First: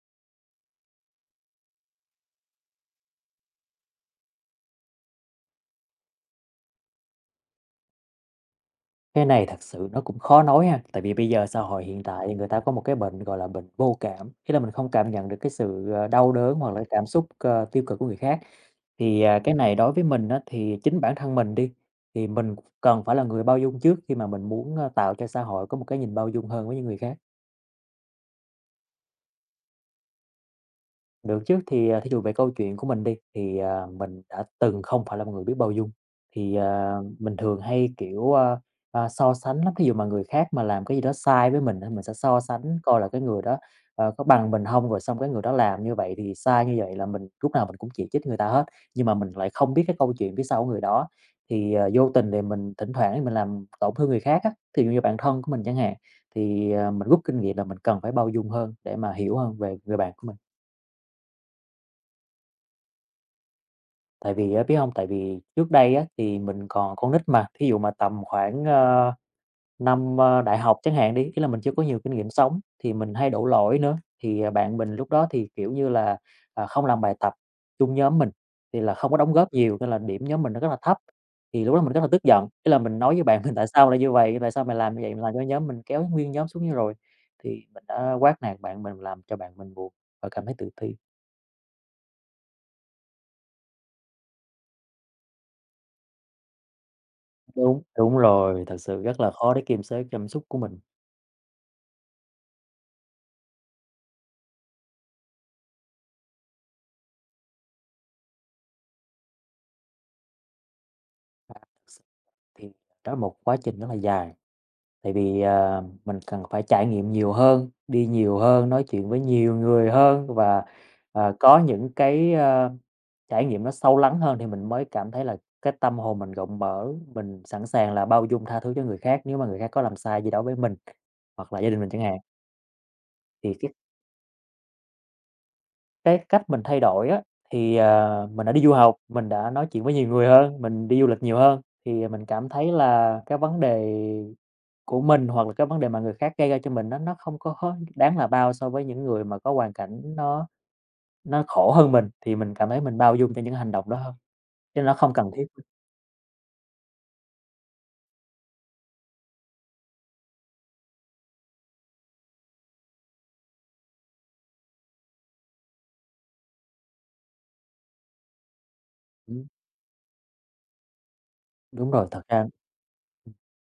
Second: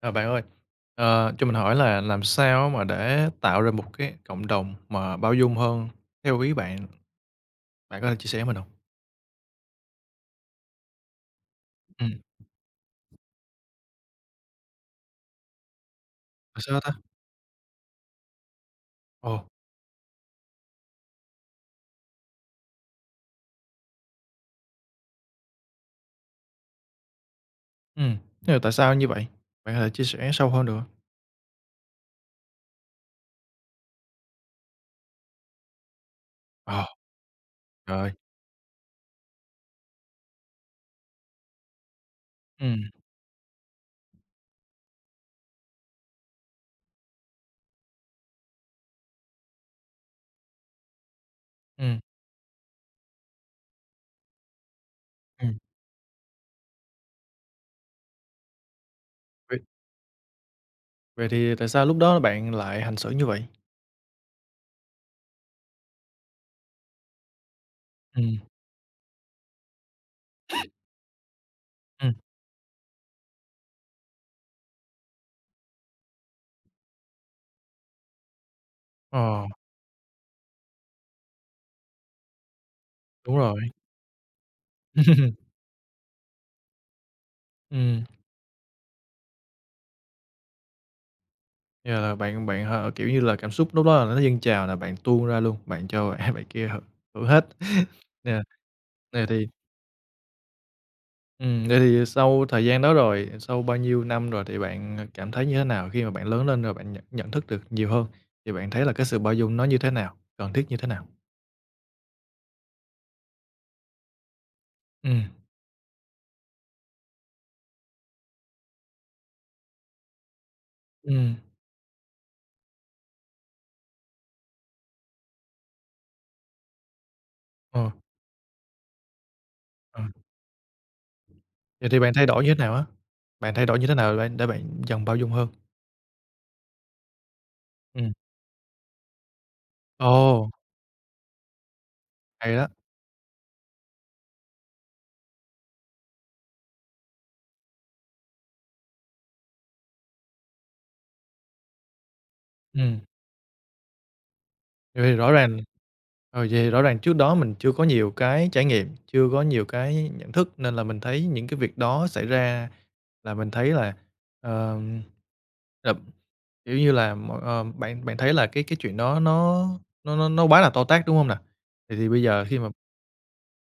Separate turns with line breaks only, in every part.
À, bạn ơi, cho mình hỏi là làm sao mà để tạo ra một cái cộng đồng mà bao dung hơn theo ý bạn? Bạn có thể chia sẻ mình hông?
Cái này thật sự nó cũng khó nói ha, tại vì bây giờ xã hội hiện
Ừm,
tại người ta có một cái bệnh, gọi là, bệnh vô cảm, nghĩa là mình không cảm nhận được cái sự, đau đớn
tại
hoặc
sao
là
ta?
cảm xúc, tiêu cực của người khác.
Ồ,
Cái này đối với mình á, thì chính bản thân mình đi, thì mình cần phải là người bao dung trước khi mà mình muốn, tạo cho xã hội có một cái nhìn bao dung hơn với những người khác.
ừm, thế là tại sao như vậy? Bạn có thể chia sẻ sâu hơn được hông?
Được chứ, thí dụ về câu chuyện của mình đi, mình đã từng không phải là một người biết bao dung,
Ờ,
mình thường hay,
trời ơi,
kiểu, so sánh lắm. Thí dụ mà người khác mà làm cái gì đó sai với mình thì mình sẽ so sánh
ừm,
coi là cái người đó, có bằng mình không rồi xong cái người đó làm như vậy thì sai như vậy là mình lúc nào mình cũng chỉ trích người ta hết, nhưng mà mình lại không biết cái câu chuyện phía sau của người đó.
ừm,
Vô tình thì mình thỉnh thoảng thì mình làm tổn thương người khác á, thí dụ như bạn thân của
ừm,
mình chẳng hạn, mình rút kinh nghiệm là mình cần phải bao dung hơn để mà hiểu hơn
vậy
về người bạn của mình.
vậy thì tại sao lúc đó bạn lại hành xử như vậy?
Tại vì á biết không? Tại vì trước đây á, thì mình còn con nít mà, thí dụ mà tầm
Ừm,
khoảng, năm, đại học chẳng hạn đi, ý là mình chưa có nhiều kinh
ừm,
nghiệm sống thì mình hay đổ lỗi nữa. Bạn mình lúc đó thì, kiểu như là, không làm bài tập chung nhóm mình, thì là không có đóng
ờ,
góp nhiều nên là điểm nhóm mình nó rất là thấp. Thì lúc đó mình rất là tức giận, ý là mình nói với
đúng
bạn mình:
rồi.
"Tại sao lại như vậy? Tại sao mày làm như vậy? Mày làm cho nhóm mình kéo nguyên nhóm xuống như rồi." Thì mình
Ừm,
đã quát nạt bạn mình, làm cho bạn mình buồn và cảm thấy tự ti.
Giờ là bạn bạn, kiểu như là, cảm xúc lúc đó là nó dâng trào là bạn tuôn ra luôn, bạn cho bạn bạn kia hưởng hưởng hết.
Đúng, đúng
Nè,
rồi, thật sự rất
nè
là
thì
khó để kiềm chế cảm xúc của mình.
Vậy thì sau thời gian đó rồi, sau bao nhiêu năm rồi thì bạn, cảm thấy như thế nào? Khi mà bạn lớn lên rồi bạn nhận nhận thức được nhiều hơn, thì bạn thấy là cái sự bao dung nó như thế nào? Cần thiết như thế nào?
Thì đó là một quá trình rất là dài, tại
Ừm,
vì, à, mình cần phải trải nghiệm nhiều hơn, đi nhiều hơn, nói chuyện với nhiều người hơn và,
ừm,
có những cái, trải nghiệm nó sâu lắng hơn thì mình mới cảm thấy là cái tâm hồn mình rộng mở, mình sẵn
Ờ,
sàng là bao dung tha thứ cho người khác nếu mà người khác có làm
ờ,
sai gì đó với mình, hoặc là gia đình mình
vậy thì
chẳng
bạn
hạn.
thay đổi như thế nào á?
Thì
Bạn thay
cái
đổi như thế nào để bạn dần bao dung hơn?
cái cách mình thay đổi á,
Ừm.
mình đã đi du học, mình đã nói chuyện với nhiều người
Ồ,
hơn, mình đi du lịch nhiều hơn, thì mình cảm
hay đó!
thấy là cái vấn đề của mình hoặc là cái vấn đề mà người khác gây ra cho mình nó không có đáng là bao so với những người mà có hoàn cảnh nó khổ hơn mình, thì mình cảm thấy mình
Ừm.
bao dung cho những hành động đó hơn, chứ nó
Vậy
không
thì
cần
rõ
thiết.
ràng Vậy thì rõ ràng trước đó mình chưa có nhiều cái trải nghiệm, chưa có nhiều cái nhận thức nên là mình thấy những cái việc đó xảy ra là mình thấy ờm, là kiểu như là, bạn bạn thấy là cái chuyện đó
Ừm,
nó quá là to tát, đúng không nè?
đúng
Thì
rồi,
thì
thật
bây giờ
ra
khi mà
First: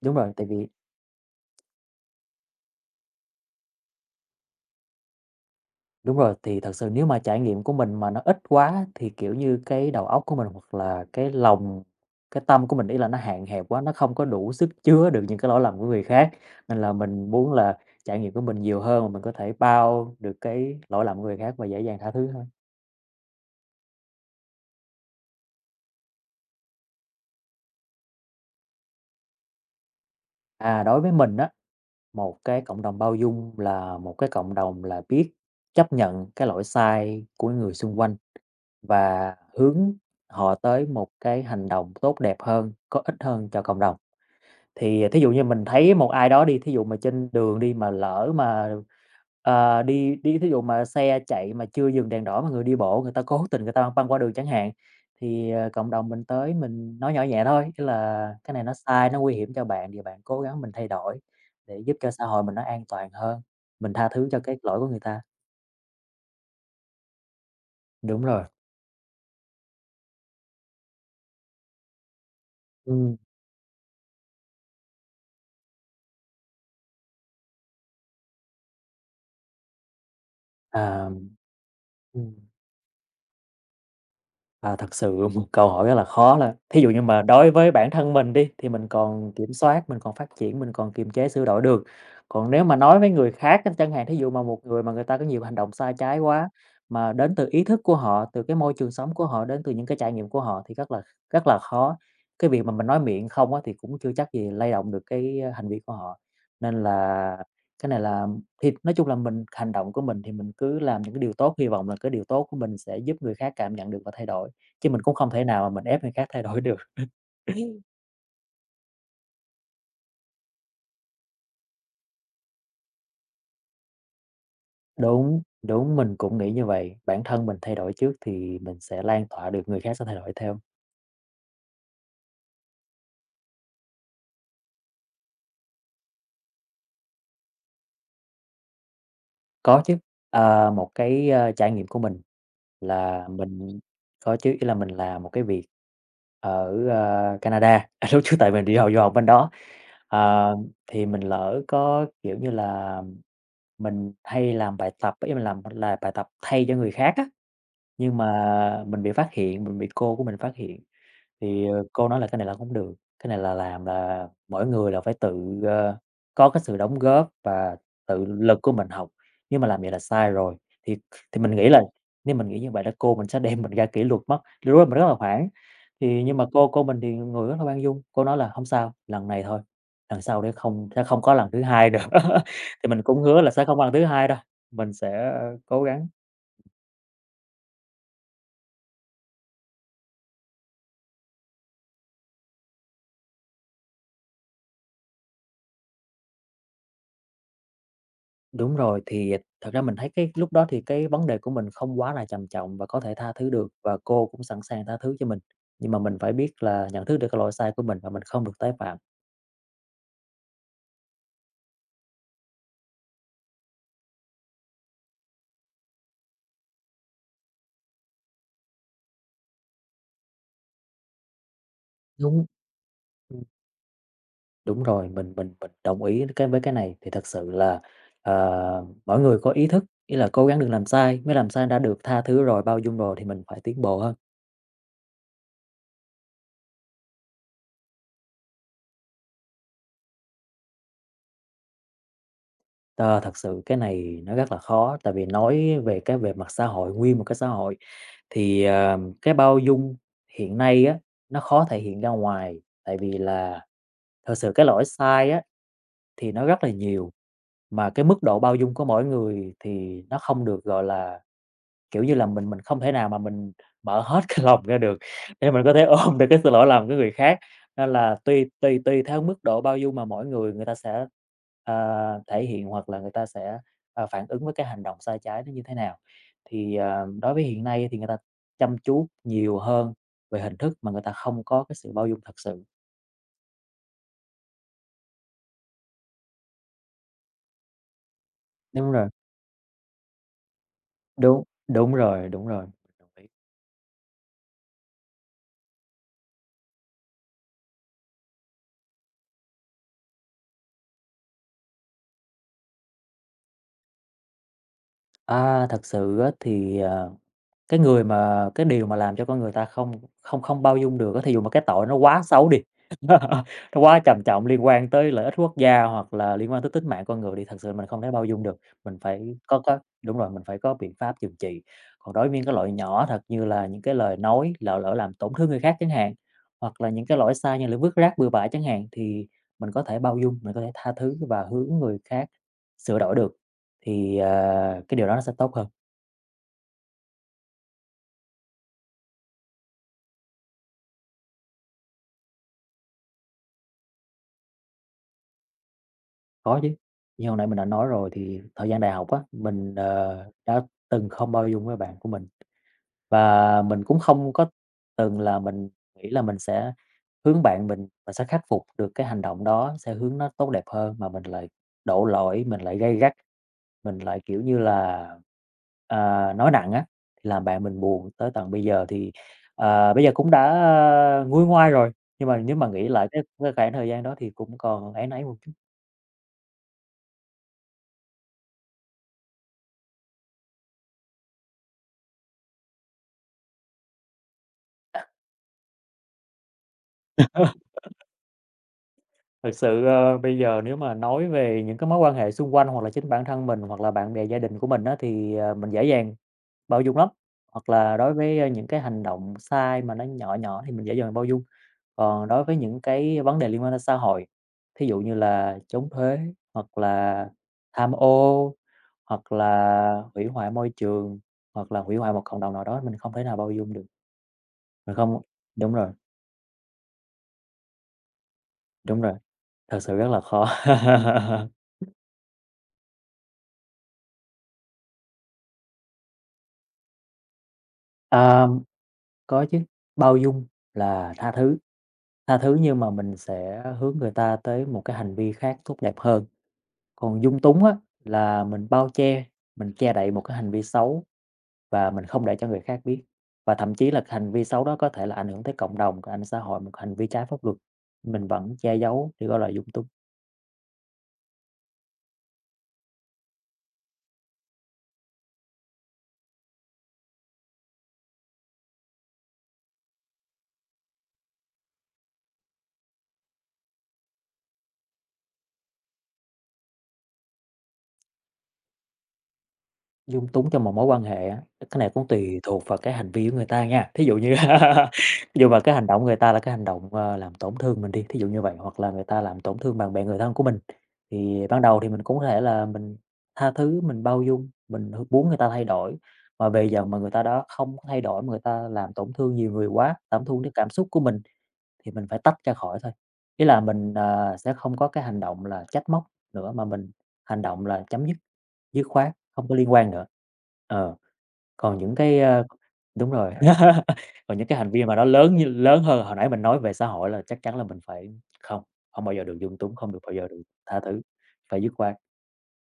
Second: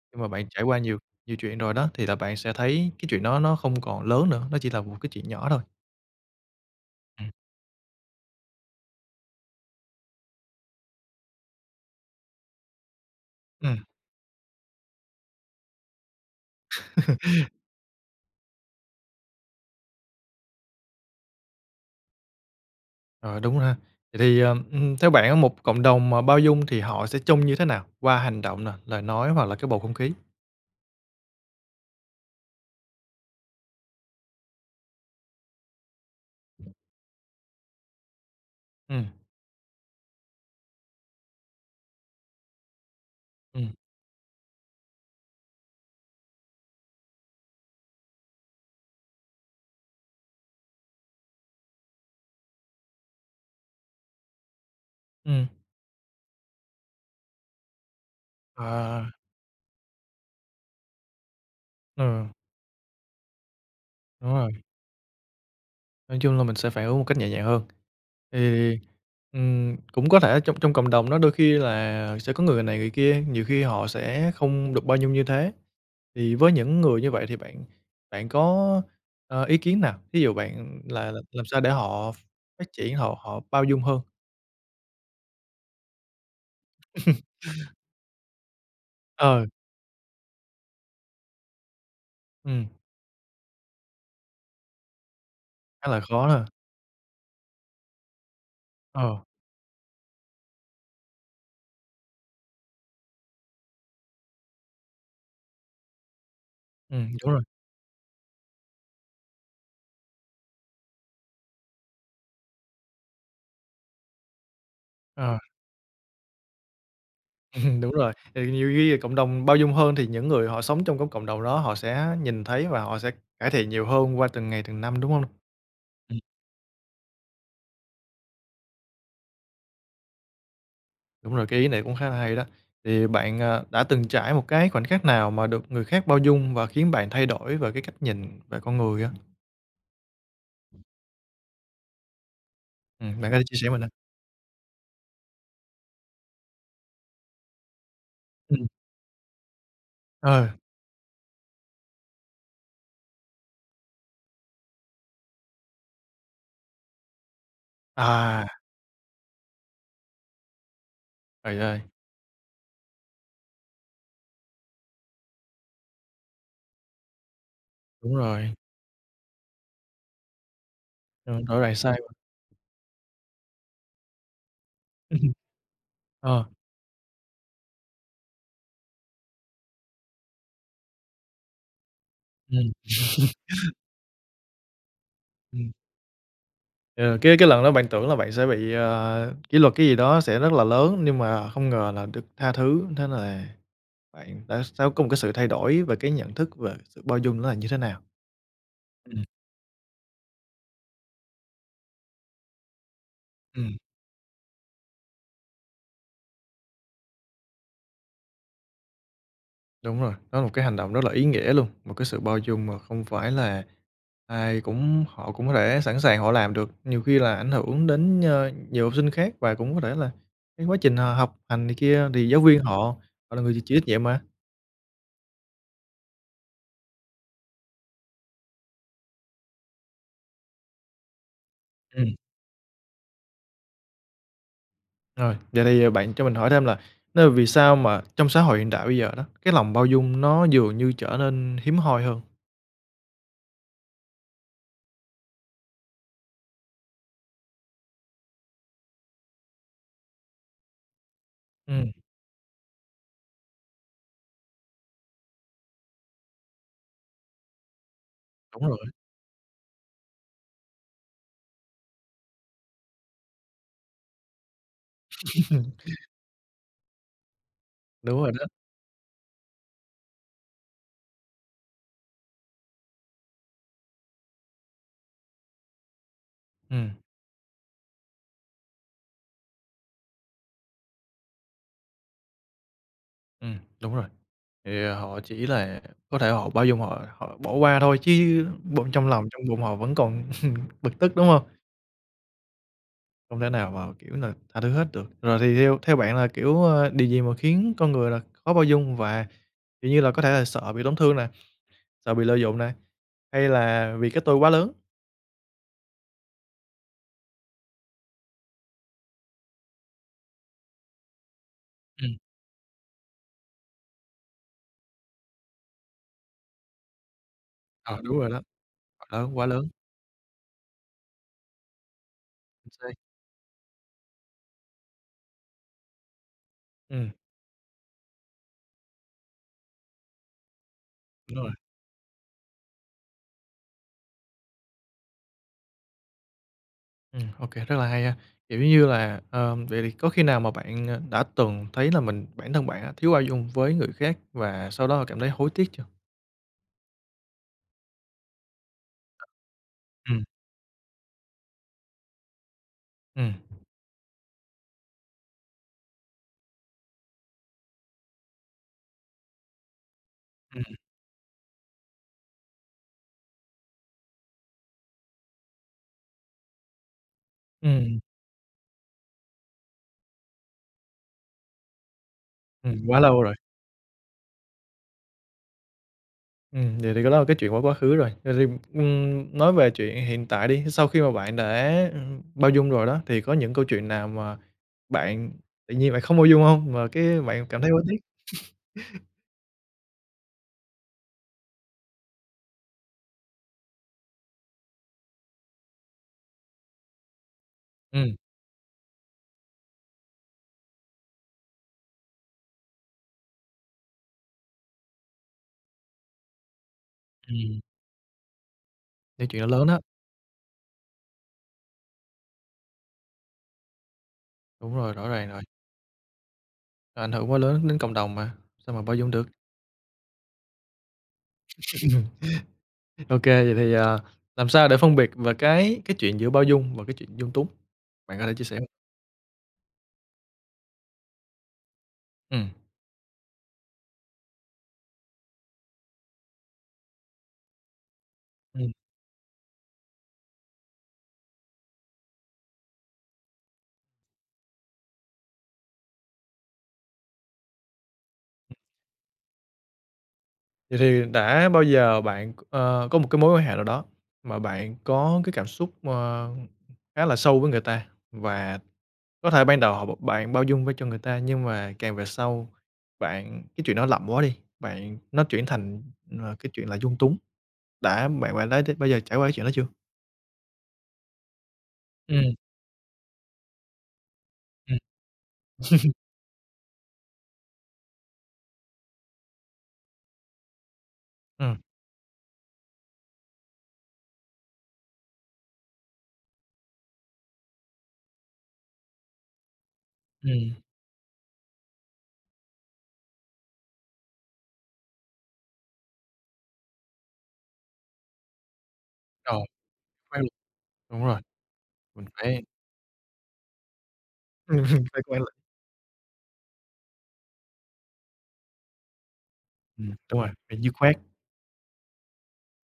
đúng
khi mà
rồi, tại
bạn trải
vì
qua nhiều nhiều chuyện rồi đó, thì là bạn sẽ thấy cái chuyện đó nó không còn lớn nữa, nó chỉ là một cái chuyện nhỏ thôi.
đúng rồi, thì thật sự nếu mà
Ừm.
trải nghiệm của mình mà nó ít quá thì, kiểu như, cái đầu óc của mình hoặc là cái lòng cái tâm của mình, ý là nó hạn hẹp
Ừm,
quá, nó không có đủ sức chứa được những cái lỗi lầm của người khác, nên là mình muốn là trải nghiệm của mình nhiều hơn mà mình có thể bao được cái lỗi lầm của người khác và dễ dàng tha thứ hơn.
ờ, đúng rồi ha. Vậy thì, theo bạn á, một cộng đồng mà bao dung thì họ sẽ trông như thế nào? Qua hành động nè, lời nói hoặc là cái bầu không khí?
À, đối với mình á, một cái cộng đồng bao dung là một cái cộng đồng là biết chấp nhận cái lỗi sai của người xung quanh
Ừm.
và hướng họ tới một cái hành động tốt đẹp hơn, có ích hơn cho
Ừm.
cộng đồng. Thì thí dụ như mình thấy một ai đó đi, thí dụ mà trên đường đi mà lỡ mà, đi đi thí dụ mà xe chạy mà chưa dừng đèn đỏ mà người đi bộ người ta cố tình người ta băng qua đường chẳng hạn,
Ừm.
thì, cộng đồng mình tới mình nói nhỏ nhẹ thôi, ý là "Cái này nó
Ờ,
sai, nó nguy hiểm cho bạn thì bạn cố gắng mình thay đổi để giúp cho xã
ừ,
hội mình nó an toàn hơn, mình tha thứ
đúng
cho
rồi.
cái lỗi của người ta."
Nói chung là mình sẽ phản ứng một cách nhẹ nhàng hơn.
Đúng rồi.
Thì, cũng có thể trong trong cộng đồng đó đôi khi là sẽ có người này người
Ừm,
kia, nhiều khi họ sẽ không được bao dung như thế. Thì với những người như vậy thì bạn bạn có, ý kiến nào? Ví dụ bạn là
à,
là làm sao để họ
ừm.
phát triển, họ họ bao dung hơn?
À, thật sự một câu hỏi rất là khó là thí dụ như mà đối với bản thân mình đi, thì mình còn
Ờ,
kiểm soát, mình còn phát triển, mình còn kiềm chế, sửa đổi được. Còn nếu
ừm,
mà nói với người khác á, chẳng hạn thí dụ mà một người mà người ta có nhiều hành động
khá
sai
là
trái
khó ha.
quá, mà đến từ ý thức của họ, từ cái môi trường sống
Ờ,
của họ, đến từ những cái trải nghiệm của họ thì rất là khó. Cái việc mà mình nói miệng không á, thì cũng chưa chắc gì lay động được cái hành vi của họ. Nên
đúng
là
rồi,
cái này là thì nói chung là mình hành động của mình thì mình cứ làm những cái điều tốt, hy vọng là cái điều tốt của mình sẽ giúp người khác cảm nhận được và thay đổi. Chứ mình cũng không
ờ,
thể nào mà mình ép người khác thay đổi được.
đúng rồi. Thì nhiều khi cộng đồng bao dung hơn thì những người họ sống trong cái cộng đồng đó họ sẽ nhìn thấy và họ sẽ cải thiện nhiều hơn qua từng ngày, từng năm, đúng không?
Đúng, đúng, mình
Ừm,
cũng nghĩ như vậy. Bản thân mình thay đổi trước thì mình sẽ lan tỏa được, người khác sẽ thay đổi theo.
đúng rồi, cái ý này cũng khá là hay đó. Thì bạn, đã từng trải một cái khoảnh khắc nào mà được người khác bao dung và khiến bạn thay đổi về cái cách nhìn về con người á?
Có chứ, một cái, trải nghiệm của mình là
Bạn có thể chia sẻ mình
mình
không?
có chứ, ý là mình làm một cái việc ở, Canada, lúc trước tại mình
Ừm,
đi học du học bên đó,
ờ,
ờ, thì mình lỡ có, kiểu như là, mình hay làm bài tập, ý mình làm là bài tập thay cho người khác á. Nhưng
à,
mà mình bị phát hiện, mình bị cô của mình phát hiện,
trời
thì,
ơi,
ờ, cô nói là "Cái này là không được, cái này là làm là mỗi người là phải tự, ờ, có cái sự đóng góp và
đúng
tự
rồi,
lực của mình học, nếu mà làm vậy là sai rồi." Thì
ờ,
thì mình
rõ
nghĩ
ràng
là
sai mà.
nếu mình nghĩ như vậy là cô mình sẽ đem mình ra kỷ luật mất, lúc đó mình rất là hoảng. Thì nhưng
Ờ,
mà cô mình thì người rất là khoan dung, cô nói là "Hông sao, lần này thôi, lần sau để không sẽ không có lần thứ hai nữa."
ừm,
Thì mình cũng hứa là sẽ không có lần thứ hai đâu, mình sẽ,
ừm,
cố gắng.
ờ, cái lần đó bạn tưởng là bạn sẽ bị, kỷ luật cái gì đó sẽ rất là lớn, nhưng mà không ngờ là được tha thứ, thế là bạn đã sẽ có một cái sự thay đổi về cái nhận thức về sự bao dung nó là như thế nào?
Đúng rồi,
Ừm,
thì thật ra mình thấy cái lúc đó thì cái vấn đề của mình không quá là trầm trọng và có thể tha thứ được
ừm.
và cô cũng sẵn sàng tha thứ cho mình. Nhưng mà mình phải biết là nhận thức được cái lỗi sai của mình và mình không được tái phạm.
Đúng rồi, đó là một cái hành động rất là ý nghĩa luôn, một cái sự bao dung mà không phải là ai cũng họ cũng có thể sẵn sàng họ làm được. Nhiều khi là ảnh hưởng đến, nhiều học sinh khác và cũng có thể là cái quá trình họ học hành này kia thì giáo
Đúng.
viên họ họ là
Ừm,
người chịu chịu trách nhiệm mà.
đúng rồi, mình đồng ý cái với cái này thì thật sự là, mỗi người có ý thức, ý là cố gắng đừng làm sai, mới làm sai đã được
Ừm,
tha thứ rồi, bao dung rồi thì mình phải tiến bộ hơn.
rồi, vậy thì bạn cho mình hỏi thêm là nên vì sao mà trong xã hội hiện đại bây giờ đó, cái lòng bao dung nó dường như trở nên hiếm hoi hơn?
Ờ, thật sự cái này nó rất là khó, tại vì nói về cái về mặt xã hội, nguyên một cái xã hội thì, cái bao dung hiện nay á, nó khó thể
Ừm,
hiện ra ngoài, tại vì là thật sự cái lỗi sai á, thì nó rất là nhiều, mà cái mức độ bao
đúng
dung
rồi,
của mỗi người thì nó không được, gọi là. Kiểu như là, mình không thể nào mà mình mở hết cái lòng ra được để mình có thể ôm được cái sự lỗi lầm của người khác, nên là
đúng rồi đó.
tùy tùy tùy theo mức độ bao dung mà mỗi người người ta sẽ, thể hiện hoặc là người ta sẽ, phản ứng với cái hành động sai trái nó như thế nào. Thì,
Ừm,
ờ, đối với hiện nay thì người ta chăm chú nhiều hơn về hình thức mà người ta không có cái sự bao dung thật sự.
đúng rồi. Thì họ chỉ là có thể họ bao dung, họ họ bỏ qua thôi, chứ bụng
Đúng
trong
rồi,
lòng trong bụng họ vẫn còn bực tức, đúng không?
đúng rồi, mình đồng ý.
Không thể nào mà, kiểu là, tha thứ hết được. Rồi thì theo theo bạn là, kiểu, điều gì mà khiến con người là khó bao dung và, kiểu như là, có thể là sợ bị tổn thương nè, sợ bị lợi dụng nè, hay là vì cái tôi quá lớn?
Thật sự thì cái người mà cái điều mà làm cho con người ta không không không bao dung được á, thí dụ mà cái tội nó
Ừm,
quá xấu đi, nó quá trầm trọng liên quan tới lợi ích quốc gia hoặc là liên quan tới tính mạng con người đi, thật sự mình
ờ,
không thể
đúng
bao
rồi đó,
dung được, mình phải
quá
có
lớn,
có đúng rồi, mình phải có biện pháp trừng trị. Còn đối với những cái lỗi
chính xác.
nhỏ thật như là những cái lời nói, lỡ lỡ làm tổn thương người khác chẳng hạn, hoặc là những
Ừm,
cái lỗi sai như là vứt rác bừa bãi chẳng hạn, thì mình có thể bao dung, mình có thể tha thứ
đúng
và
rồi.
hướng người khác sửa đổi được, thì, cái điều đó nó sẽ tốt hơn.
Ô rất là hay ha. Kiểu như là, vậy thì có khi nào mà bạn, đã từng thấy là mình bản thân bạn á, thiếu bao dung với người khác và sau đó cảm thấy hối tiếc chưa?
Có chứ, như hồi nãy mình đã nói rồi thì thời gian đại học á, mình,
Ừm,
đã từng không bao dung với bạn của mình
ừm,
và mình cũng không có từng là mình nghĩ là mình sẽ hướng bạn mình sẽ khắc phục được cái hành động đó, sẽ hướng nó tốt đẹp
ừm,
hơn, mà mình lại đổ lỗi, mình lại gay gắt, mình lại, kiểu như là, à, nói nặng á, thì làm bạn mình
ừm,
buồn tới tận bây giờ. Thì, bây giờ cũng đã nguôi ngoai rồi, nhưng mà nếu mà nghĩ
quá
lại cái
lâu rồi.
cái khoảng thời gian đó thì cũng còn áy náy một chút.
Vậy thì cái đó là cái chuyện quá quá khứ rồi. Vậy thì, nói về chuyện hiện tại đi, sau khi mà bạn đã, bao dung rồi đó, thì có những câu chuyện nào mà bạn tự nhiên bạn không bao dung không? Mà cái bạn cảm thấy hối tiếc?
Thực sự, bây giờ nếu mà nói về những cái mối quan hệ xung quanh hoặc là chính bản thân mình, hoặc là bạn bè gia đình của mình á, thì, mình dễ dàng bao dung lắm. Hoặc là đối
Ừm,
với, những cái hành động sai mà nó nhỏ nhỏ thì mình dễ dàng bao dung. Còn đối với những cái vấn đề liên quan đến xã hội, thí dụ như là chống thuế, hoặc là
ừm,
tham ô,
những
hoặc
chuyện đó lớn đó.
là hủy hoại môi trường, hoặc là hủy hoại một cộng đồng nào đó mình không thể nào bao dung được.
Đúng rồi,
Mình
rõ
không
ràng rồi,
đúng rồi,
ảnh hưởng quá lớn đến cộng đồng mà, sao mà bao
đúng
dung
rồi,
được.
thật sự rất là khó.
OK, vậy thì, làm sao để phân biệt và cái chuyện giữa bao dung và cái chuyện dung túng? Bạn có thể chia
À,
sẻ hông?
có chứ, bao dung là tha
Ừm,
thứ nhưng mà mình sẽ hướng người ta tới một cái hành vi khác tốt đẹp hơn. Còn dung túng á, là mình
ừm.
bao che, mình che đậy một cái hành vi xấu và mình không để cho người khác biết. Và thậm chí là cái hành vi xấu đó có thể là ảnh hưởng tới cộng đồng, ảnh hưởng xã hội, một hành vi trái pháp luật, mình vẫn che giấu thì gọi là dung túng.
Vậy thì đã bao giờ bạn, có một cái mối quan hệ nào đó mà bạn có cái cảm xúc, khá là sâu với người ta và có thể ban đầu họ bạn bao dung với cho người ta, nhưng mà càng về sau bạn cái chuyện đó lậm quá đi, bạn nó chuyển thành, cái chuyện là dung túng. Đã bạn bạn đã bao giờ trải qua cái chuyện đó chưa?
Dung túng trong một mối quan hệ á, cái này cũng
Ừ.
tùy thuộc vào cái hành vi của người ta nha. Thí dụ như
Ừ.
thí dụ mà cái hành động người ta là cái hành động, làm tổn thương mình đi, thí dụ như vậy, hoặc là người ta làm tổn thương bạn bè, người thân của mình, thì
Ừm,
ban đầu thì mình cũng có thể là mình tha thứ, mình bao dung, mình h muốn người ta thay đổi. Mà bây giờ mà người ta đó không có thay đổi, mà người ta làm tổn thương nhiều người quá, tổn thương
ừm.
đến cảm xúc của mình thì mình phải tách ra khỏi thôi. Ý là mình, sẽ không có cái hành động là trách móc nữa, mà mình hành động là chấm dứt, dứt khoát,
Rồi,
không có liên quan nữa.
quen rồi.
Ờ,
Đúng rồi,
còn những
mình
cái,
phải
đúng rồi, còn những cái
Ừm,
hành vi mà
phải
nó
quen
lớn
lại.
lớn hơn hồi nãy mình nói về xã hội là chắc chắn là mình phải không, không bao giờ được dung túng, không được bao
Đúng
giờ
rồi,
được
phải dứt
tha
khoát.
thứ, phải dứt khoát.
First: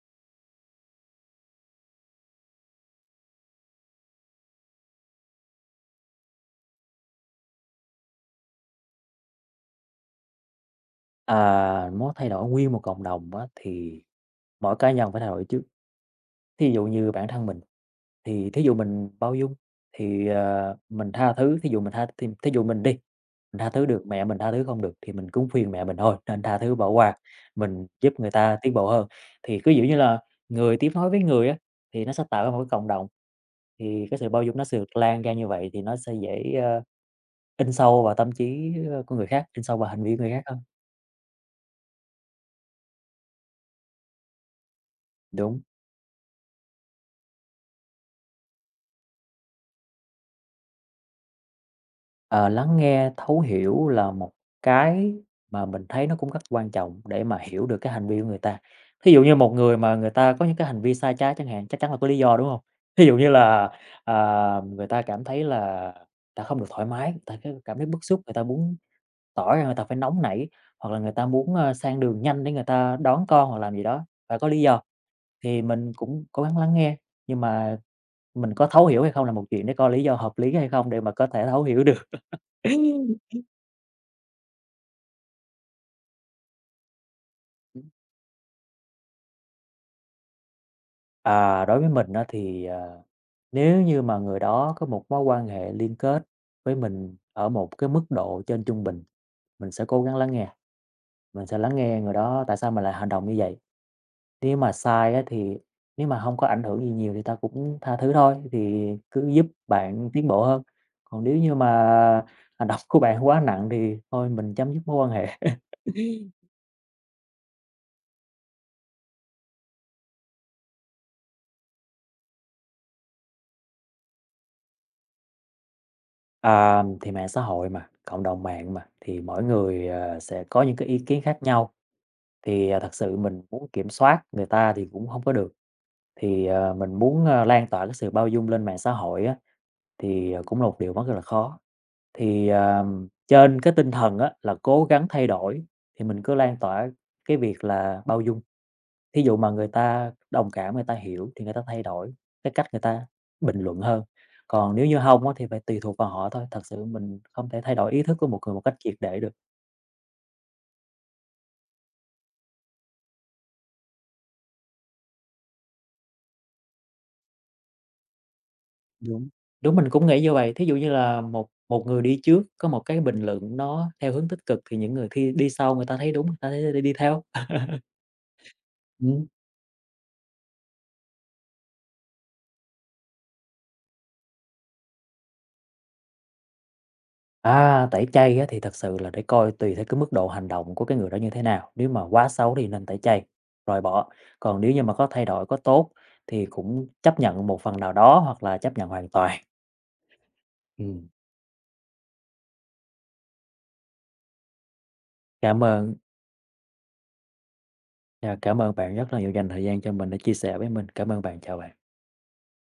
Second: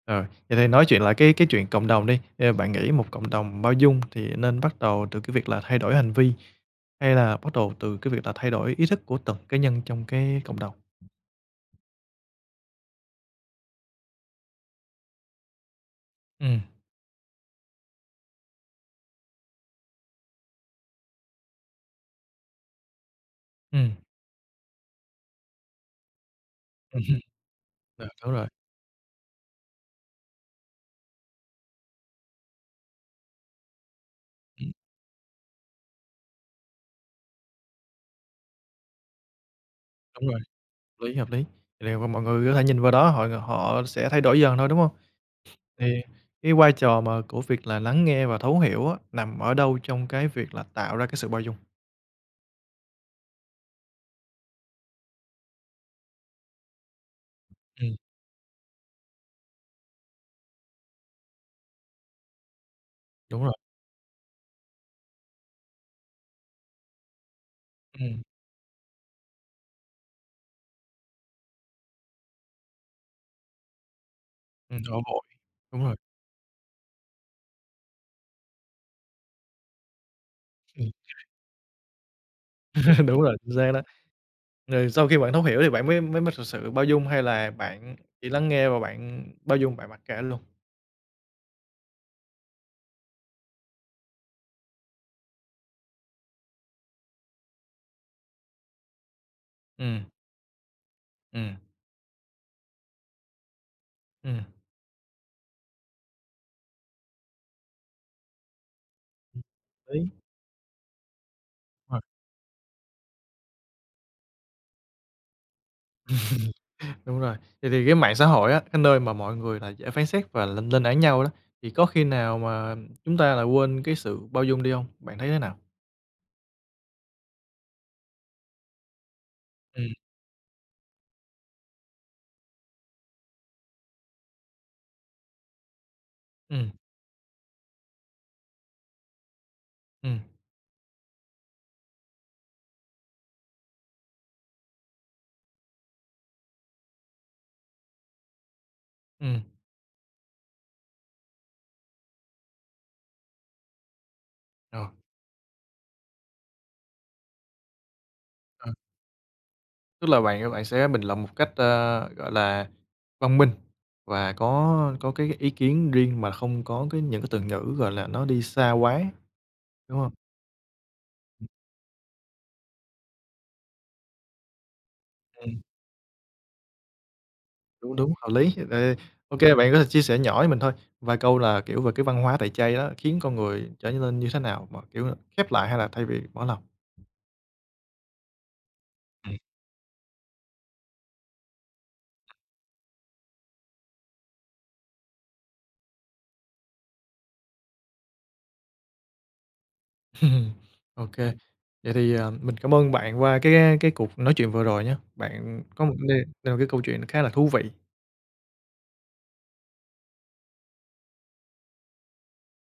Rồi, vậy thì nói chuyện lại cái chuyện cộng đồng đi, bạn nghĩ một cộng đồng bao dung thì nên bắt đầu từ cái việc là thay đổi hành vi, hay là bắt đầu từ cái việc là thay đổi ý thức của từng cá nhân trong cái cộng đồng?
À, muốn thay đổi nguyên một cộng đồng á, thì mỗi cá nhân phải thay đổi trước.
Ừm,
Thí dụ như bản thân mình. Thì thí dụ mình bao dung thì, mình tha thứ, thí dụ mình đi, mình tha thứ
ừm,
được, mẹ mình tha thứ không được thì mình cũng khuyên mẹ mình thôi, nên tha thứ bỏ qua,
hưm,
mình
ờ,
giúp người ta tiến bộ hơn. Thì cứ, kiểu như là, người tiếp nối với người á, thì nó sẽ tạo ra một cái cộng đồng, thì cái sự bao dung nó
ừm,
sẽ được lan ra như vậy thì nó sẽ dễ, in sâu vào tâm trí, của người khác, in sâu vào hành vi của
đúng
người
rồi,
khác hơn.
hợp lý, hợp lý. Vậy thì mọi người có thể nhìn vào đó họ họ sẽ thay đổi dần thôi, đúng hông?
Đúng.
Thì cái vai trò mà của việc là lắng nghe và thấu hiểu á, nằm ở đâu trong cái việc là tạo ra cái sự bao dung?
Ờ, lắng nghe, thấu hiểu là một cái mà mình thấy nó cũng rất quan trọng để mà hiểu được cái
Ừm,
hành vi của người ta. Thí dụ như một người mà người ta có những cái hành vi sai trái chẳng hạn, chắc chắn là có lý do, đúng không? Thí dụ như
đúng rồi,
là, người ta cảm thấy là người ta không được thoải mái, người ta cái cảm thấy bức
ừm,
xúc, người ta muốn tỏ ra người ta phải nóng nảy, hoặc là người ta muốn, sang đường nhanh để người ta đón con hoặc làm gì đó, phải có lý do.
hổ vội,
Thì
đúng
mình
rồi.
cũng cố gắng lắng nghe, nhưng mà mình có thấu hiểu hay không là một chuyện để coi lý do hợp lý hay không để mà có thể thấu hiểu được.
Đúng rồi, chính xác đó. Rồi sau khi bạn thấu hiểu thì bạn mới mới mới thực sự bao dung hay là bạn chỉ lắng nghe và bạn bao dung, bạn mặc kệ luôn?
À, đối với mình đó thì, nếu như mà người đó có một mối quan hệ liên kết với mình ở một cái mức độ trên trung bình, mình sẽ cố
Ừm,
gắng lắng nghe, mình
ừm,
sẽ lắng nghe người đó tại sao mình lại hành động như vậy.
ừm.
Nếu mà sai á thì nếu mà không có ảnh hưởng gì nhiều thì ta cũng tha thứ thôi, thì cứ giúp bạn
Lý,
tiến bộ hơn. Còn nếu như mà
Rồi,
hành động của bạn quá nặng thì thôi mình chấm dứt mối quan hệ.
đúng rồi. Vậy thì cái mạng xã hội á, cái nơi mà mọi người là dễ phán xét và lên lên án nhau đó, thì có khi nào mà chúng ta là quên cái sự bao dung đi không? Bạn thấy thế nào?
À, thì mạng xã hội mà, cộng đồng mạng mà, thì mỗi
Ừm,
người, sẽ có những cái ý kiến khác nhau. Thì, thật sự mình muốn kiểm soát người ta thì cũng không có được, thì,
ừm,
mình muốn, lan tỏa cái sự bao dung lên mạng xã hội á,
ừm,
thì, cũng là một điều rất là khó. Thì, trên cái tinh thần á là cố gắng thay đổi, thì mình cứ lan tỏa cái việc là bao dung. Thí dụ
ừm,
mà người ta đồng cảm, người ta hiểu thì người ta thay đổi cái cách người ta bình luận hơn, còn
ờ.
nếu như không á thì phải tùy thuộc vào họ thôi, thật sự mình không thể thay đổi ý thức của một người một cách triệt để được.
Tức là bạn bạn sẽ bình luận một cách, gọi là, văn minh và có cái ý kiến riêng mà không có cái những cái từ ngữ, gọi là, nó đi xa quá,
Đúng, đúng, mình
đúng
cũng
không?
nghĩ như vậy. Thí dụ như là một một người đi trước có một cái bình luận nó theo hướng tích cực thì những người thi đi
Ừm,
sau người ta thấy đúng, người ta thấy đi đi theo.
đúng, đúng, hợp lý. Ờ,
Ừm,
ô bạn có thể chia sẻ nhỏ với mình thôi, vài câu là, kiểu, về cái văn hóa tẩy chay đó khiến con người trở nên như thế nào? Mà, kiểu là, khép lại hay là thay vì bỏ lòng?
tẩy chay á thì thật sự là để
Ừm.
coi tùy theo cái mức độ hành động của cái người đó như thế nào, nếu mà quá xấu thì nên tẩy chay, loại bỏ. Còn nếu như mà có thay đổi, có tốt thì cũng chấp nhận một phần nào đó hoặc là chấp nhận hoàn toàn.
Ô
Ừm,
vậy thì, mình cảm ơn bạn qua cái cuộc nói chuyện vừa rồi nhé. Bạn
cảm
có một
ơn,
đây đây là một cái câu chuyện khá là thú vị.
cảm ơn bạn rất là nhiều dành thời gian cho mình để chia sẻ với mình. Cảm ơn bạn, chào bạn.